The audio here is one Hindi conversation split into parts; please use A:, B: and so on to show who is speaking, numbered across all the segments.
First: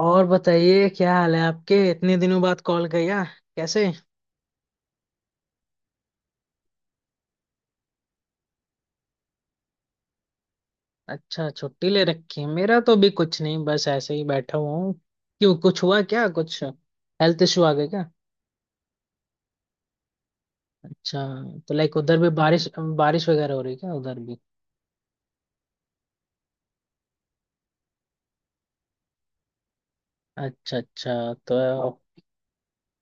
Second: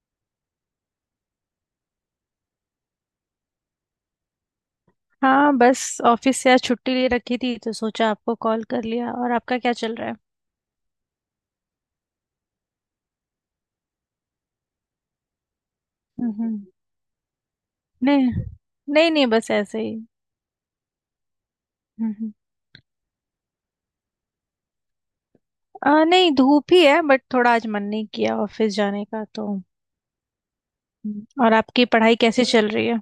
A: और बताइए, क्या हाल है? आपके इतने दिनों बाद कॉल किया, कैसे?
B: हाँ, बस ऑफिस से आज छुट्टी ले रखी थी तो सोचा आपको कॉल कर लिया। और आपका क्या चल रहा है?
A: अच्छा, छुट्टी ले रखी है। मेरा तो भी कुछ नहीं, बस ऐसे ही बैठा हुआ हूँ। क्यों, कुछ हुआ क्या?
B: हम्म।
A: कुछ हेल्थ इशू आ गया क्या?
B: नहीं, नहीं, नहीं, बस ऐसे ही।
A: अच्छा। तो लाइक उधर भी
B: हम्म।
A: बारिश बारिश वगैरह हो रही है क्या, उधर भी?
B: नहीं, धूप ही है बट थोड़ा आज मन नहीं किया ऑफिस जाने का तो।
A: अच्छा अच्छा।
B: हम्म। और आपकी
A: तो
B: पढ़ाई कैसे चल रही है?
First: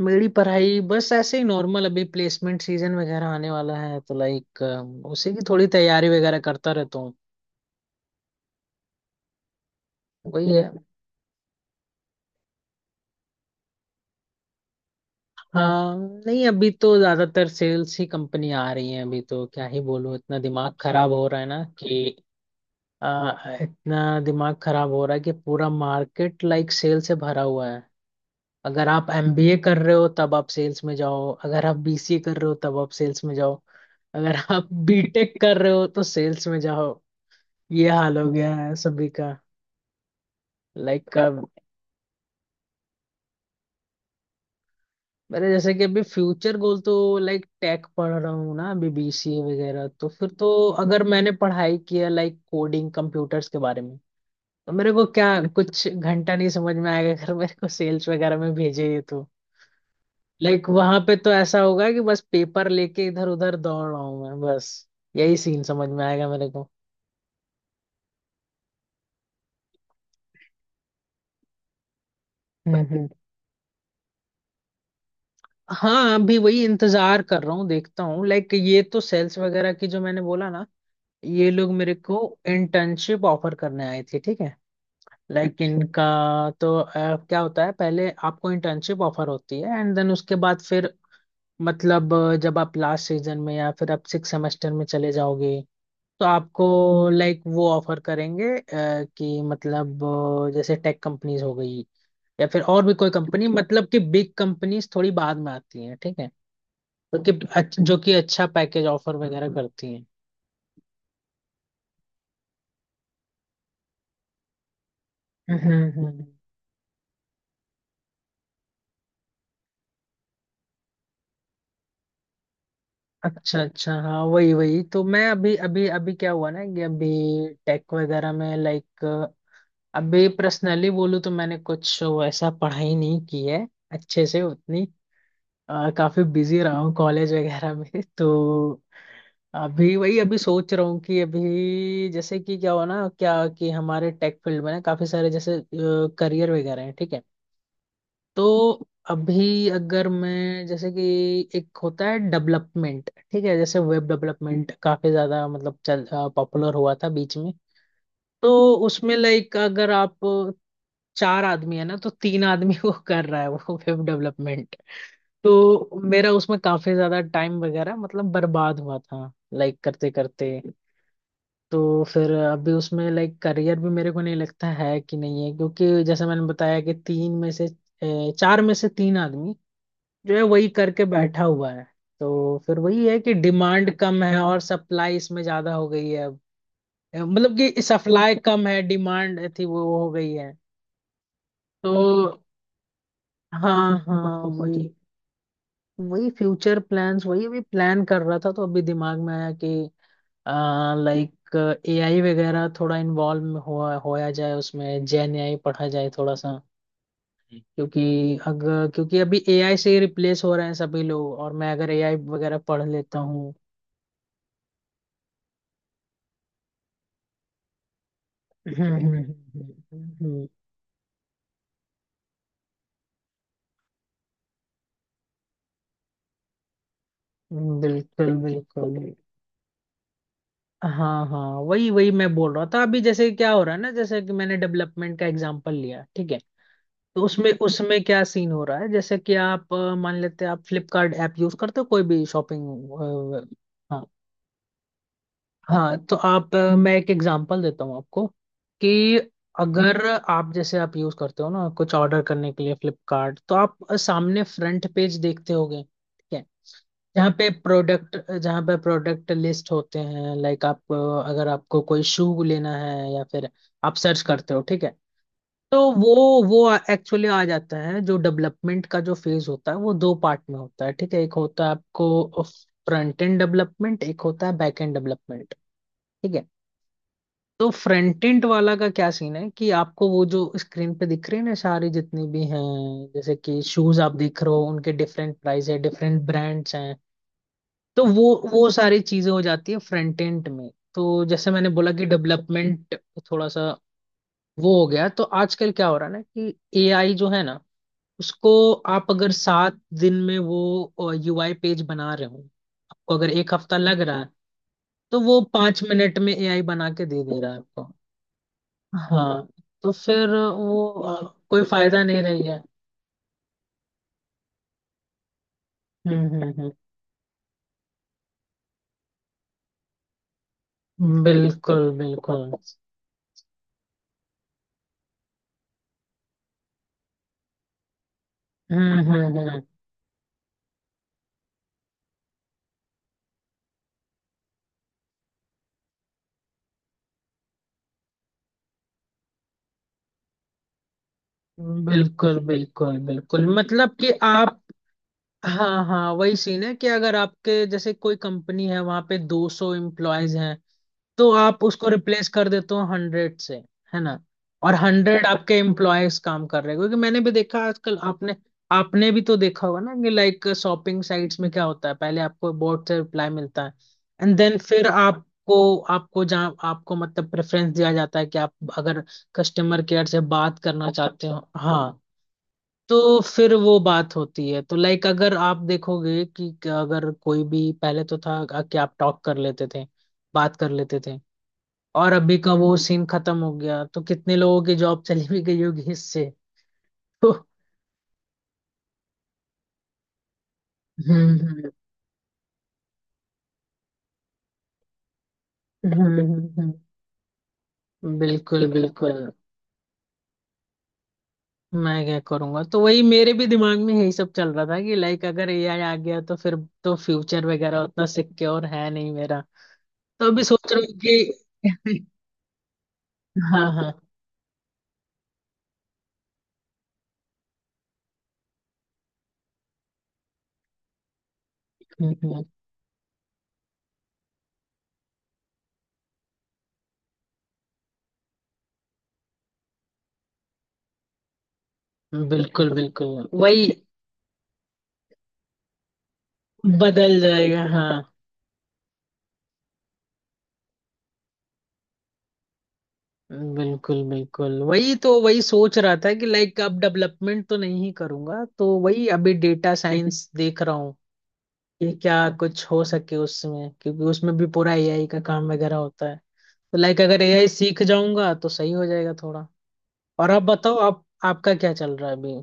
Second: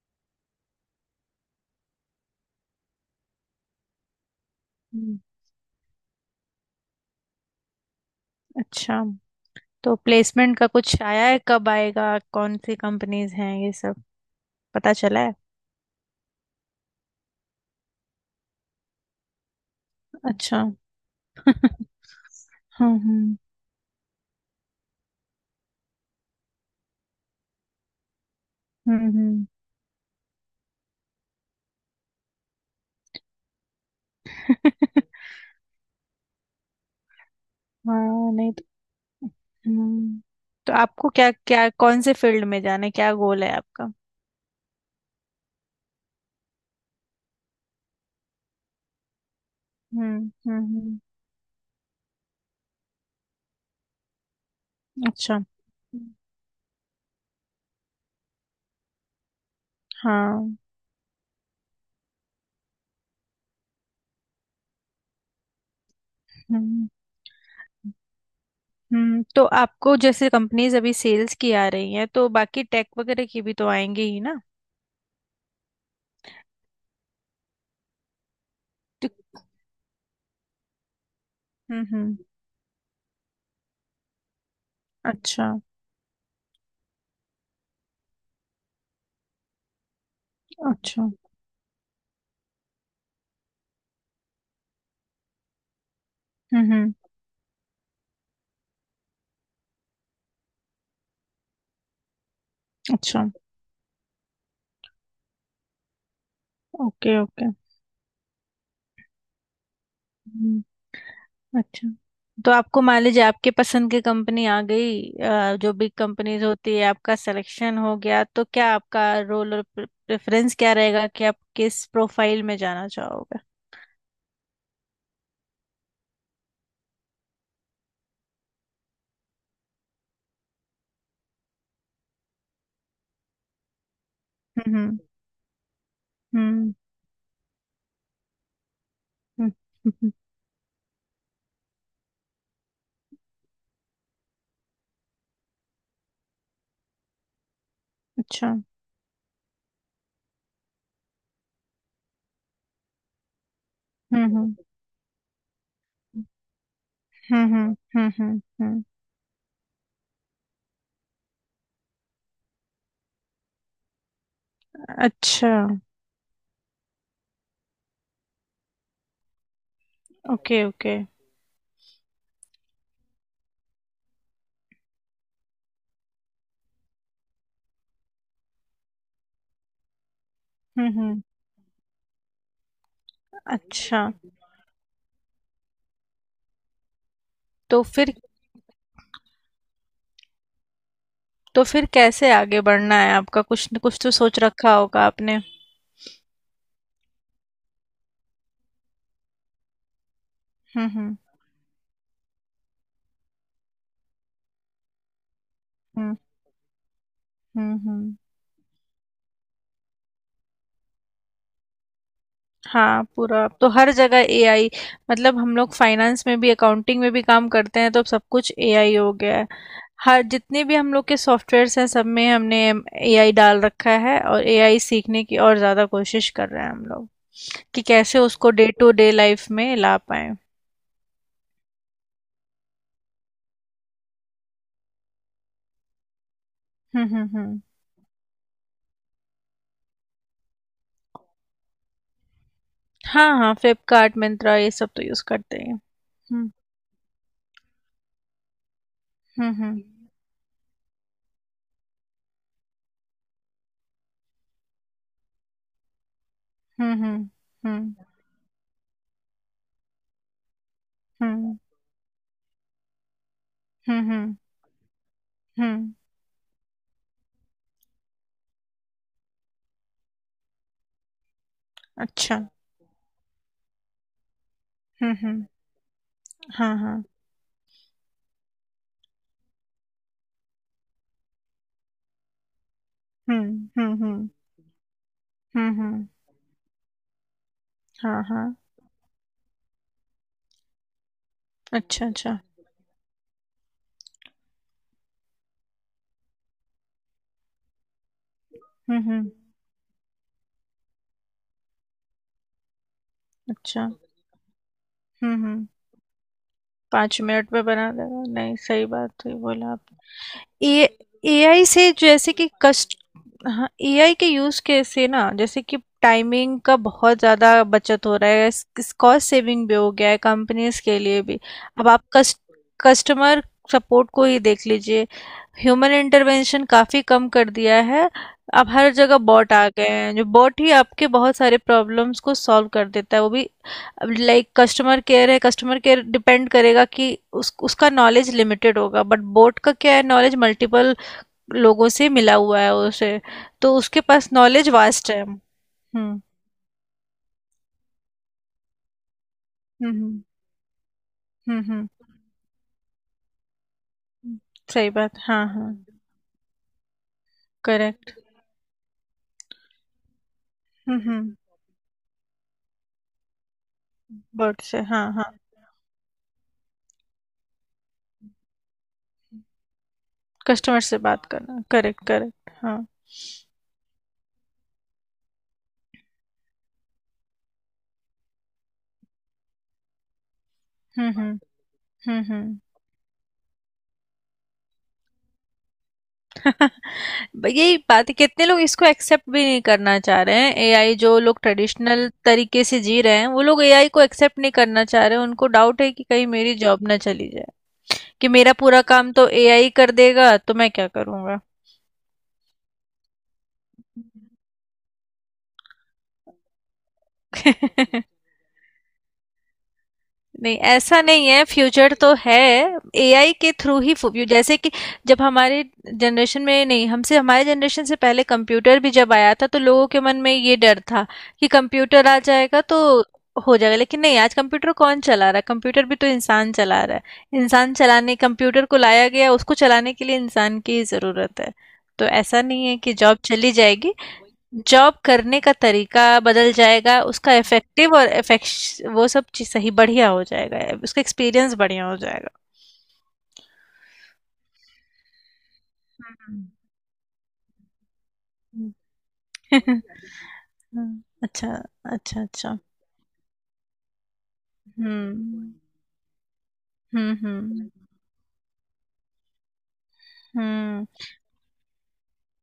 A: मेरी पढ़ाई बस ऐसे ही नॉर्मल। अभी प्लेसमेंट सीजन वगैरह आने वाला है तो लाइक
B: हम्म।
A: उसी की थोड़ी तैयारी वगैरह करता रहता हूँ।
B: अच्छा। तो
A: वही
B: प्लेसमेंट का
A: है।
B: कुछ आया है? कब आएगा? कौन सी कंपनीज हैं ये सब पता चला है?
A: हाँ। नहीं, अभी तो ज्यादातर सेल्स ही कंपनी आ रही है। अभी तो क्या ही बोलूं, इतना
B: अच्छा।
A: दिमाग खराब हो रहा है ना
B: हम्म।
A: कि
B: हम्म।
A: इतना दिमाग खराब हो रहा है कि पूरा मार्केट लाइक सेल से भरा हुआ है। अगर
B: हम्म।
A: आप
B: हम्म।
A: एमबीए कर रहे हो तब आप सेल्स में जाओ, अगर आप बीसीए कर रहे हो तब आप सेल्स में जाओ, अगर आप बीटेक कर रहे हो तो सेल्स में जाओ। ये हाल हो
B: हाँ, नहीं।
A: गया है सभी का।
B: हम्म। तो आपको
A: लाइक
B: क्या क्या, कौन से फील्ड में जाना है? क्या गोल है आपका?
A: मेरे जैसे कि अभी फ्यूचर गोल तो, लाइक टेक पढ़ रहा हूँ ना, अभी बीसीए वगैरह तो
B: हम्म।
A: फिर तो
B: हम्म। हम्म।
A: अगर मैंने पढ़ाई किया लाइक कोडिंग कंप्यूटर्स के बारे में, तो मेरे को क्या
B: अच्छा।
A: कुछ घंटा नहीं समझ में आएगा। अगर मेरे को सेल्स वगैरह में भेजे ये, तो
B: हाँ।
A: लाइक वहां पे तो ऐसा होगा कि बस पेपर लेके इधर उधर दौड़ रहा हूँ मैं, बस यही सीन समझ में आएगा मेरे को।
B: हम्म। हम्म। तो आपको जैसे कंपनीज अभी सेल्स की आ रही हैं तो बाकी टेक
A: हम्म।
B: वगैरह की भी तो आएंगी ही ना।
A: हाँ, अभी वही इंतजार कर रहा हूँ, देखता हूँ। लाइक ये तो सेल्स
B: तो-
A: वगैरह की जो मैंने बोला ना, ये लोग
B: हम्म।
A: मेरे
B: हम्म।
A: को इंटर्नशिप ऑफर करने आए थे, ठीक है।
B: अच्छा।
A: लाइक इनका, तो क्या होता है पहले आपको इंटर्नशिप ऑफर होती है एंड देन उसके बाद फिर,
B: अच्छा।
A: मतलब जब आप लास्ट सीजन में या फिर आप सिक्स सेमेस्टर में चले जाओगे, तो आपको
B: हम्म। हम्म।
A: लाइक वो ऑफर करेंगे, कि मतलब जैसे टेक कंपनीज हो गई या फिर और भी कोई
B: अच्छा।
A: कंपनी, मतलब कि बिग कंपनीज थोड़ी बाद में आती हैं, ठीक है।
B: ओके।
A: तो कि
B: ओके।
A: जो कि अच्छा पैकेज ऑफर वगैरह करती हैं।
B: अच्छा। तो आपको मान लीजिए आपके पसंद की कंपनी आ गई,
A: हम्म
B: जो
A: हम्म
B: बिग
A: हम्म।
B: कंपनीज होती है, आपका सिलेक्शन हो गया, तो क्या आपका रोल और प्रेफरेंस क्या रहेगा कि आप किस प्रोफाइल में जाना चाहोगे?
A: अच्छा अच्छा। हाँ, वही वही तो मैं अभी अभी अभी क्या हुआ ना कि अभी टेक वगैरह में लाइक, अभी पर्सनली बोलूँ तो मैंने कुछ वैसा पढ़ाई नहीं की है अच्छे से उतनी।
B: हम्म।
A: काफी बिजी
B: हम्म।
A: रहा हूँ कॉलेज वगैरह में तो
B: हम्म।
A: अभी
B: हम्म।
A: वही अभी सोच रहा हूँ कि अभी जैसे कि क्या हुआ ना क्या, कि हमारे टेक फील्ड में ना काफी सारे जैसे करियर वगैरह हैं, ठीक है। तो
B: अच्छा।
A: अभी अगर मैं जैसे कि एक होता है डेवलपमेंट, ठीक है, जैसे वेब
B: हम्म। हम्म।
A: डेवलपमेंट काफी ज्यादा मतलब चल पॉपुलर हुआ था बीच में।
B: हम्म। हम्म। हम्म। हम्म।
A: तो
B: हम्म।
A: उसमें लाइक अगर आप चार आदमी है ना तो तीन आदमी वो कर रहा है, वो वेब डेवलपमेंट।
B: अच्छा।
A: तो मेरा उसमें काफी ज्यादा टाइम वगैरह मतलब बर्बाद हुआ था, लाइक करते करते।
B: ओके। ओके।
A: तो फिर अभी उसमें लाइक करियर भी मेरे को नहीं लगता है कि नहीं है, क्योंकि जैसे मैंने बताया कि तीन में से अ, चार में से तीन आदमी जो है वही
B: हम्म।
A: करके
B: हम्म।
A: बैठा हुआ है। तो फिर वही है कि डिमांड
B: अच्छा।
A: कम है और सप्लाई इसमें ज्यादा हो गई है अब। मतलब कि
B: तो फिर
A: सप्लाई कम है, डिमांड थी वो हो गई है।
B: तो फिर कैसे
A: तो
B: आगे बढ़ना है आपका? कुछ न
A: हाँ
B: कुछ तो सोच
A: हाँ,
B: रखा
A: वही
B: होगा आपने।
A: वही फ्यूचर प्लान्स वही अभी प्लान कर रहा था, तो अभी दिमाग में आया कि
B: हम्म। हम्म।
A: लाइक एआई वगैरह थोड़ा इन्वॉल्व हुआ होया जाए उसमें, जेन एआई पढ़ा जाए
B: हम्म।
A: थोड़ा सा।
B: हम्म।
A: क्योंकि
B: हम्म।
A: अगर क्योंकि अभी एआई से ही रिप्लेस हो रहे हैं सभी लोग, और मैं अगर एआई वगैरह पढ़
B: हाँ,
A: लेता
B: पूरा
A: हूँ।
B: अब तो हर जगह एआई। मतलब हम लोग फाइनेंस में भी अकाउंटिंग में भी काम करते हैं तो अब सब कुछ
A: हम्म,
B: एआई हो
A: हम्म,
B: गया है।
A: हम्म,
B: हर
A: हम्म,
B: जितने भी हम लोग के सॉफ्टवेयर्स हैं, सब में हमने एआई डाल रखा है, और एआई सीखने की और ज़्यादा कोशिश कर रहे हैं हम लोग। कि कैसे
A: बिल्कुल
B: उसको डे टू डे
A: बिल्कुल।
B: लाइफ में ला पाए।
A: हाँ हाँ, वही वही मैं बोल रहा था अभी, जैसे क्या हो रहा है ना, जैसे कि मैंने डेवलपमेंट का एग्जांपल लिया, ठीक है।
B: हम्म।
A: तो
B: हम्म।
A: उसमें
B: हम्म।
A: उसमें क्या सीन हो रहा है, जैसे कि आप मान लेते हैं आप फ्लिपकार्ट ऐप यूज करते हो, कोई भी शॉपिंग।
B: हाँ, हाँ, फ्लिपकार्ट, मिंत्रा, ये सब तो यूज़ करते हैं।
A: हाँ। तो
B: हम्म।
A: आप मैं एक एग्जांपल देता हूँ आपको कि
B: हम्म। हम्म।
A: अगर आप जैसे आप यूज करते हो ना कुछ ऑर्डर करने के लिए फ्लिपकार्ट, तो आप सामने फ्रंट पेज देखते होगे, ठीक है।
B: हम्म। हम्म।
A: जहाँ पे प्रोडक्ट लिस्ट होते हैं, लाइक आप अगर
B: हम्म।
A: आपको कोई शू लेना है या फिर आप
B: हम्म। हम्म।
A: सर्च
B: हम्म।
A: करते हो, ठीक है। तो
B: हम्म।
A: वो एक्चुअली आ जाता है। जो डेवलपमेंट का जो फेज होता है वो दो पार्ट में होता है, ठीक है। एक होता है
B: अच्छा।
A: आपको फ्रंट एंड डेवलपमेंट, एक होता है बैक एंड
B: हम्म। हम्म।
A: डेवलपमेंट। ठीक है।
B: हाँ। हाँ।
A: तो फ्रंट एंड वाला का क्या सीन है कि आपको वो जो स्क्रीन पे दिख रहे हैं ना सारे जितने भी हैं, जैसे कि
B: हम्म। हम्म।
A: शूज आप
B: हम्म।
A: देख रहे हो, उनके डिफरेंट प्राइस
B: हुँ।
A: है
B: हुँ।
A: डिफरेंट ब्रांड्स हैं। तो वो
B: हाँ। हाँ।
A: वो सारी चीजें हो जाती है फ्रंट एंड में। तो जैसे मैंने बोला कि
B: अच्छा। अच्छा।
A: डेवलपमेंट थोड़ा सा वो हो गया। तो आजकल क्या हो रहा है ना कि एआई जो है ना उसको,
B: हुँ।
A: आप अगर
B: हुँ।
A: 7 दिन में वो यूआई पेज बना रहे हो, आपको अगर एक हफ्ता
B: अच्छा।
A: लग रहा है, तो
B: हुँ।
A: वो
B: हुँ।
A: 5 मिनट में एआई बना के
B: 5
A: दे दे रहा
B: मिनट
A: है
B: में बना
A: आपको।
B: देगा। नहीं, सही बात है,
A: हाँ।
B: बोला।
A: तो फिर वो
B: ए
A: कोई
B: एआई से
A: फायदा नहीं
B: जैसे
A: रही
B: कि
A: है।
B: कस्ट हाँ, एआई के यूज कैसे ना, जैसे कि
A: हम्म
B: टाइमिंग
A: हम्म
B: का बहुत ज़्यादा बचत हो रहा है, इस कॉस्ट सेविंग भी हो गया है कंपनीज के
A: हम्म।
B: लिए भी। अब
A: बिल्कुल
B: आप
A: बिल्कुल।
B: कस्टमर सपोर्ट को ही देख लीजिए। ह्यूमन इंटरवेंशन काफ़ी कम कर दिया है। अब हर
A: हम्म
B: जगह बॉट
A: हम्म
B: आ गए हैं, जो बॉट ही आपके बहुत सारे प्रॉब्लम्स को सॉल्व कर देता है, वो भी। अब लाइक कस्टमर केयर है, कस्टमर केयर डिपेंड करेगा कि उस उसका नॉलेज लिमिटेड होगा, बट बोट का क्या है, नॉलेज मल्टीपल
A: हम्म।
B: लोगों से मिला
A: बिल्कुल
B: हुआ है
A: बिल्कुल
B: उसे।
A: बिल्कुल।
B: तो
A: मतलब
B: उसके
A: कि
B: पास
A: आप,
B: नॉलेज वास्ट है।
A: हाँ हाँ,
B: हम्म।
A: वही सीन है कि अगर आपके जैसे कोई कंपनी है वहां पे 200
B: हम्म।
A: एम्प्लॉयज हैं, तो
B: हम्म।
A: आप उसको
B: हम्म।
A: रिप्लेस कर देते हो 100 से, है ना।
B: हम्म।
A: और
B: सही बात,
A: 100
B: हाँ,
A: आपके
B: हाँ।
A: एम्प्लॉयज काम कर रहे हैं, क्योंकि मैंने भी देखा आजकल,
B: करेक्ट।
A: आपने आपने भी तो देखा होगा ना कि लाइक
B: हम्म।
A: शॉपिंग
B: हम्म।
A: साइट्स में क्या होता है, पहले आपको बोर्ड से रिप्लाई मिलता है एंड देन
B: बोट से,
A: फिर
B: हाँ, हाँ।
A: आपको आपको जहाँ आपको मतलब प्रेफरेंस दिया जाता है कि आप अगर कस्टमर केयर से बात
B: कस्टमर
A: करना
B: से
A: चाहते
B: बात
A: हो,
B: करना,
A: हाँ।
B: करेक्ट, करेक्ट, हाँ।
A: तो फिर वो बात होती है, तो लाइक अगर आप देखोगे कि अगर कोई भी पहले तो था कि आप टॉक कर लेते थे, बात कर लेते
B: हम्म।
A: थे,
B: हम्म।
A: और
B: हम्म।
A: अभी का
B: हम्म।
A: वो सीन खत्म हो गया। तो कितने लोगों की जॉब चली भी गई होगी इससे तो
B: यही बात है, कितने लोग इसको एक्सेप्ट भी नहीं करना चाह रहे हैं एआई। जो लोग
A: हम्म
B: ट्रेडिशनल तरीके से जी रहे हैं वो लोग एआई को एक्सेप्ट नहीं करना चाह रहे हैं, उनको डाउट है
A: हम्म
B: कि कहीं
A: हम्म,
B: मेरी
A: हम्म,
B: जॉब ना चली जाए। कि मेरा
A: बिल्कुल
B: पूरा काम
A: बिल्कुल।
B: तो एआई कर देगा तो मैं क्या करूंगा?
A: मैं क्या करूंगा, तो वही मेरे भी दिमाग में यही सब चल रहा था कि लाइक अगर एआई आ गया तो फिर, तो फ्यूचर वगैरह उतना सिक्योर है नहीं मेरा। तो अभी
B: नहीं,
A: सोच रहा हूँ
B: ऐसा नहीं है, फ्यूचर
A: कि
B: तो है। एआई के
A: हाँ
B: थ्रू
A: हाँ।
B: ही जैसे कि जब हमारे जनरेशन में नहीं, हमसे, हमारे जनरेशन से पहले कंप्यूटर भी जब आया था तो लोगों के मन में ये डर था कि कंप्यूटर आ
A: हम्म,
B: जाएगा तो हो जाएगा, लेकिन नहीं, आज कंप्यूटर कौन चला रहा है? कंप्यूटर भी तो इंसान चला रहा है। इंसान चलाने कंप्यूटर को लाया गया, उसको चलाने के लिए इंसान की ही जरूरत है। तो ऐसा नहीं
A: बिल्कुल
B: है कि जॉब
A: बिल्कुल
B: चली
A: वही
B: जाएगी। जॉब करने का तरीका बदल जाएगा,
A: बदल
B: उसका
A: जाएगा,
B: इफेक्टिव
A: हाँ।
B: और इफेक्श वो सब चीज़ सही बढ़िया हो जाएगा, उसका एक्सपीरियंस बढ़िया हो जाएगा।
A: बिल्कुल बिल्कुल वही तो वही सोच रहा था
B: हुँ।
A: कि
B: हुँ।
A: लाइक अब डेवलपमेंट तो नहीं करूंगा, तो वही अभी
B: हुँ।
A: डेटा साइंस देख रहा हूँ
B: हुँ। अच्छा,
A: कि क्या
B: अच्छा, अच्छा।
A: कुछ हो सके उसमें, क्योंकि उसमें भी पूरा एआई का काम
B: हुँ।
A: वगैरह होता है। तो लाइक
B: हुँ।
A: अगर एआई
B: हुँ।
A: सीख जाऊंगा तो सही हो जाएगा थोड़ा। और आप बताओ
B: हुँ।
A: आप, आपका क्या चल रहा है अभी?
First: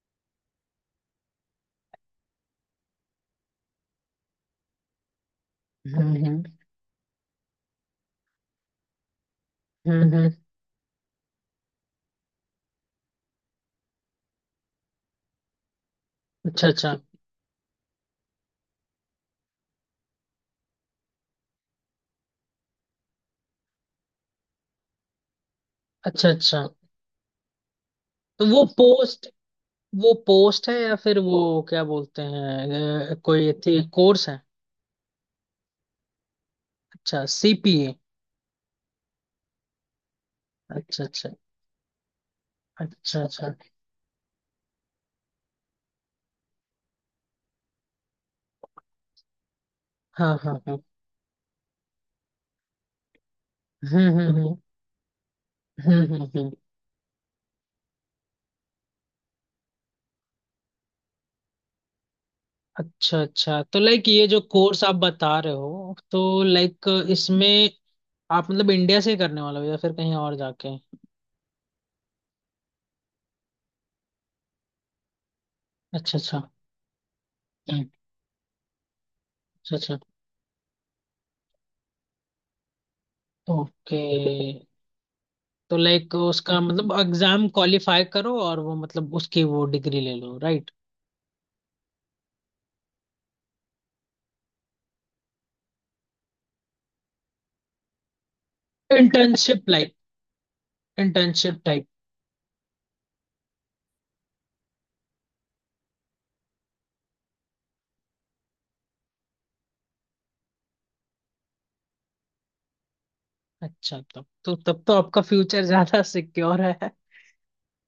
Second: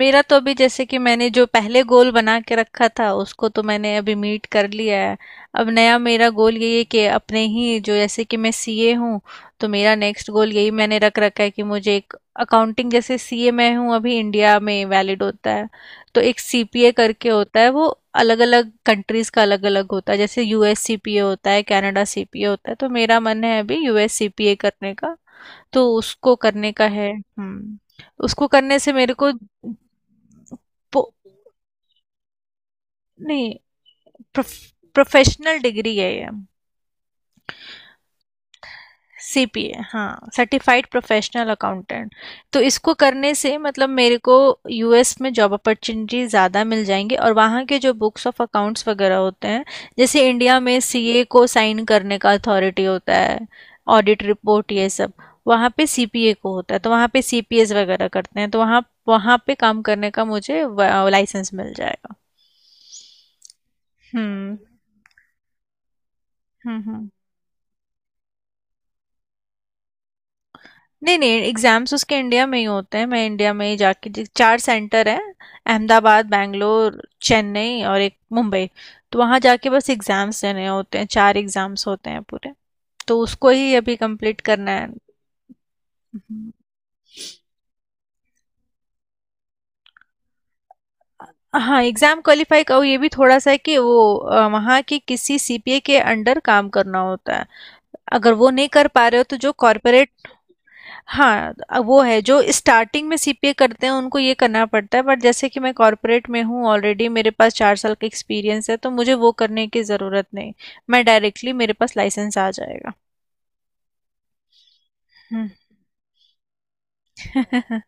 B: मेरा तो अभी जैसे कि मैंने जो पहले गोल बना के रखा था, उसको तो मैंने अभी मीट कर लिया है। अब नया
A: हम्म
B: मेरा गोल
A: हम्म
B: यही है कि अपने ही जो, जैसे कि मैं सीए हूँ, तो मेरा
A: हम्म
B: नेक्स्ट
A: हम्म।
B: गोल यही मैंने रख रखा है कि मुझे एक अकाउंटिंग, जैसे सीए मैं हूँ अभी इंडिया में वैलिड होता है, तो एक
A: अच्छा
B: सीपीए
A: अच्छा।
B: करके होता है वो। अलग अलग कंट्रीज का अलग अलग होता है, जैसे यूएस सीपीए होता है, कनाडा सीपीए होता है, तो मेरा मन है अभी यूएस सीपीए करने का। तो
A: अच्छा
B: उसको
A: अच्छा।
B: करने का है। हम्म।
A: तो
B: उसको
A: वो
B: करने से मेरे
A: पोस्ट,
B: को,
A: वो पोस्ट है या
B: पो-
A: फिर वो क्या बोलते हैं, कोई
B: नहीं,
A: थी कोर्स है?
B: प्रोफेशनल डिग्री है ये।
A: अच्छा, सीपीए।
B: सीपीए, हाँ, सर्टिफाइड
A: अच्छा अच्छा।
B: Professional accountant. तो इसको
A: अच्छा
B: करने
A: अच्छा।
B: से मतलब मेरे को यूएस में जॉब अपॉर्चुनिटी ज़्यादा मिल जाएंगी, और वहाँ के जो बुक्स ऑफ अकाउंट्स वगैरह होते हैं, जैसे
A: हाँ
B: इंडिया
A: हाँ हाँ।
B: में सीए को साइन करने का अथॉरिटी होता है, ऑडिट
A: हम्म।
B: रिपोर्ट ये सब, वहाँ पे
A: हम्म हम्म
B: सीपीए
A: हम्म।
B: को होता है, तो वहाँ पे सीपीएस वगैरह करते हैं, तो वहाँ, वहाँ पे काम करने का मुझे लाइसेंस मिल जाएगा।
A: अच्छा अच्छा। तो लाइक ये जो
B: हम्म।
A: कोर्स आप बता रहे हो, तो
B: हम्म।
A: लाइक
B: हम्म।
A: इसमें आप मतलब इंडिया से ही करने वाले हो या फिर कहीं और जाके?
B: नहीं, नहीं, एग्जाम्स उसके इंडिया में ही होते हैं, मैं इंडिया में ही जाके चार सेंटर हैं:
A: अच्छा
B: अहमदाबाद,
A: अच्छा।
B: बैंगलोर, चेन्नई
A: हम्म,
B: और एक मुंबई। तो वहाँ जाके
A: अच्छा
B: बस
A: अच्छा।
B: एग्जाम्स देने होते हैं, चार एग्जाम्स होते हैं पूरे। तो उसको ही अभी
A: ओके।
B: कंप्लीट करना है।
A: तो लाइक
B: हम्म।
A: उसका मतलब एग्जाम क्वालिफाई करो और वो मतलब उसकी वो डिग्री ले लो, राइट?
B: हाँ, एग्जाम क्वालिफाई का ये भी थोड़ा सा है कि वो, वहाँ की किसी सीपीए के अंडर काम करना होता है, अगर वो नहीं कर पा रहे हो तो जो।
A: इंटर्नशिप लाइक,
B: हाँ,
A: इंटर्नशिप टाइप।
B: वो है, जो स्टार्टिंग में सीपीए करते हैं उनको ये करना पड़ता है, बट जैसे कि मैं कॉर्पोरेट में हूँ ऑलरेडी, मेरे पास 4 साल का एक्सपीरियंस है, तो मुझे वो करने की ज़रूरत नहीं। मैं डायरेक्टली, मेरे पास लाइसेंस आ जाएगा।
A: अच्छा, तो तब तो आपका
B: हम्म।
A: फ्यूचर ज्यादा सिक्योर है।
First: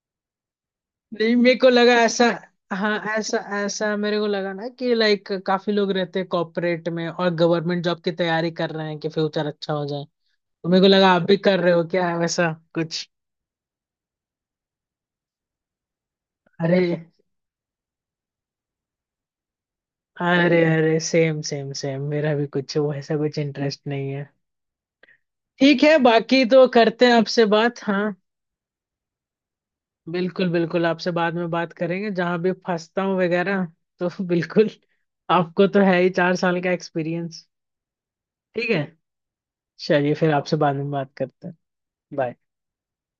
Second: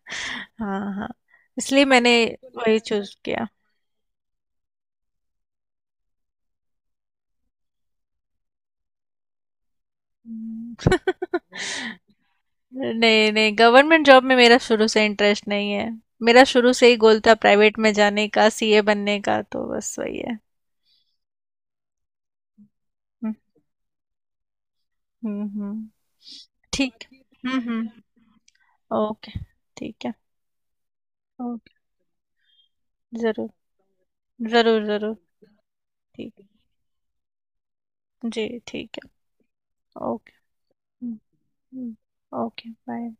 B: हाँ, हाँ,
A: नहीं, मेरे को
B: इसलिए
A: लगा
B: मैंने
A: ऐसा।
B: वही
A: हाँ,
B: चूज
A: ऐसा
B: किया।
A: ऐसा मेरे को लगा ना कि लाइक काफी लोग रहते हैं कॉर्पोरेट में और गवर्नमेंट जॉब की तैयारी कर रहे हैं कि फ्यूचर अच्छा हो जाए। तो
B: हम्म।
A: मेरे को लगा आप भी कर रहे हो, क्या है वैसा कुछ?
B: नहीं, नहीं, गवर्नमेंट जॉब में मेरा शुरू से इंटरेस्ट नहीं है। मेरा शुरू
A: अरे
B: से ही गोल था प्राइवेट में जाने का, सीए बनने का, तो बस वही है।
A: अरे अरे, सेम सेम सेम, मेरा भी कुछ वैसा
B: हम्म।
A: कुछ इंटरेस्ट नहीं है।
B: हम्म।
A: ठीक
B: हम्म।
A: है, बाकी तो
B: ठीक।
A: करते हैं आपसे
B: हम्म।
A: बात,
B: हम्म।
A: हाँ।
B: ओके। ठीक है।
A: बिल्कुल बिल्कुल, आपसे बाद में बात
B: ओके।
A: करेंगे जहां भी फंसता हूँ
B: जरूर,
A: वगैरह, तो बिल्कुल,
B: जरूर, जरूर।
A: आपको तो है ही
B: ठीक,
A: 4 साल का एक्सपीरियंस।
B: जी,
A: ठीक है,
B: ठीक है।
A: चलिए फिर
B: ओके।
A: आपसे बाद में बात
B: हम्म।
A: करते हैं।
B: हम्म।
A: बाय।
B: Okay, bye.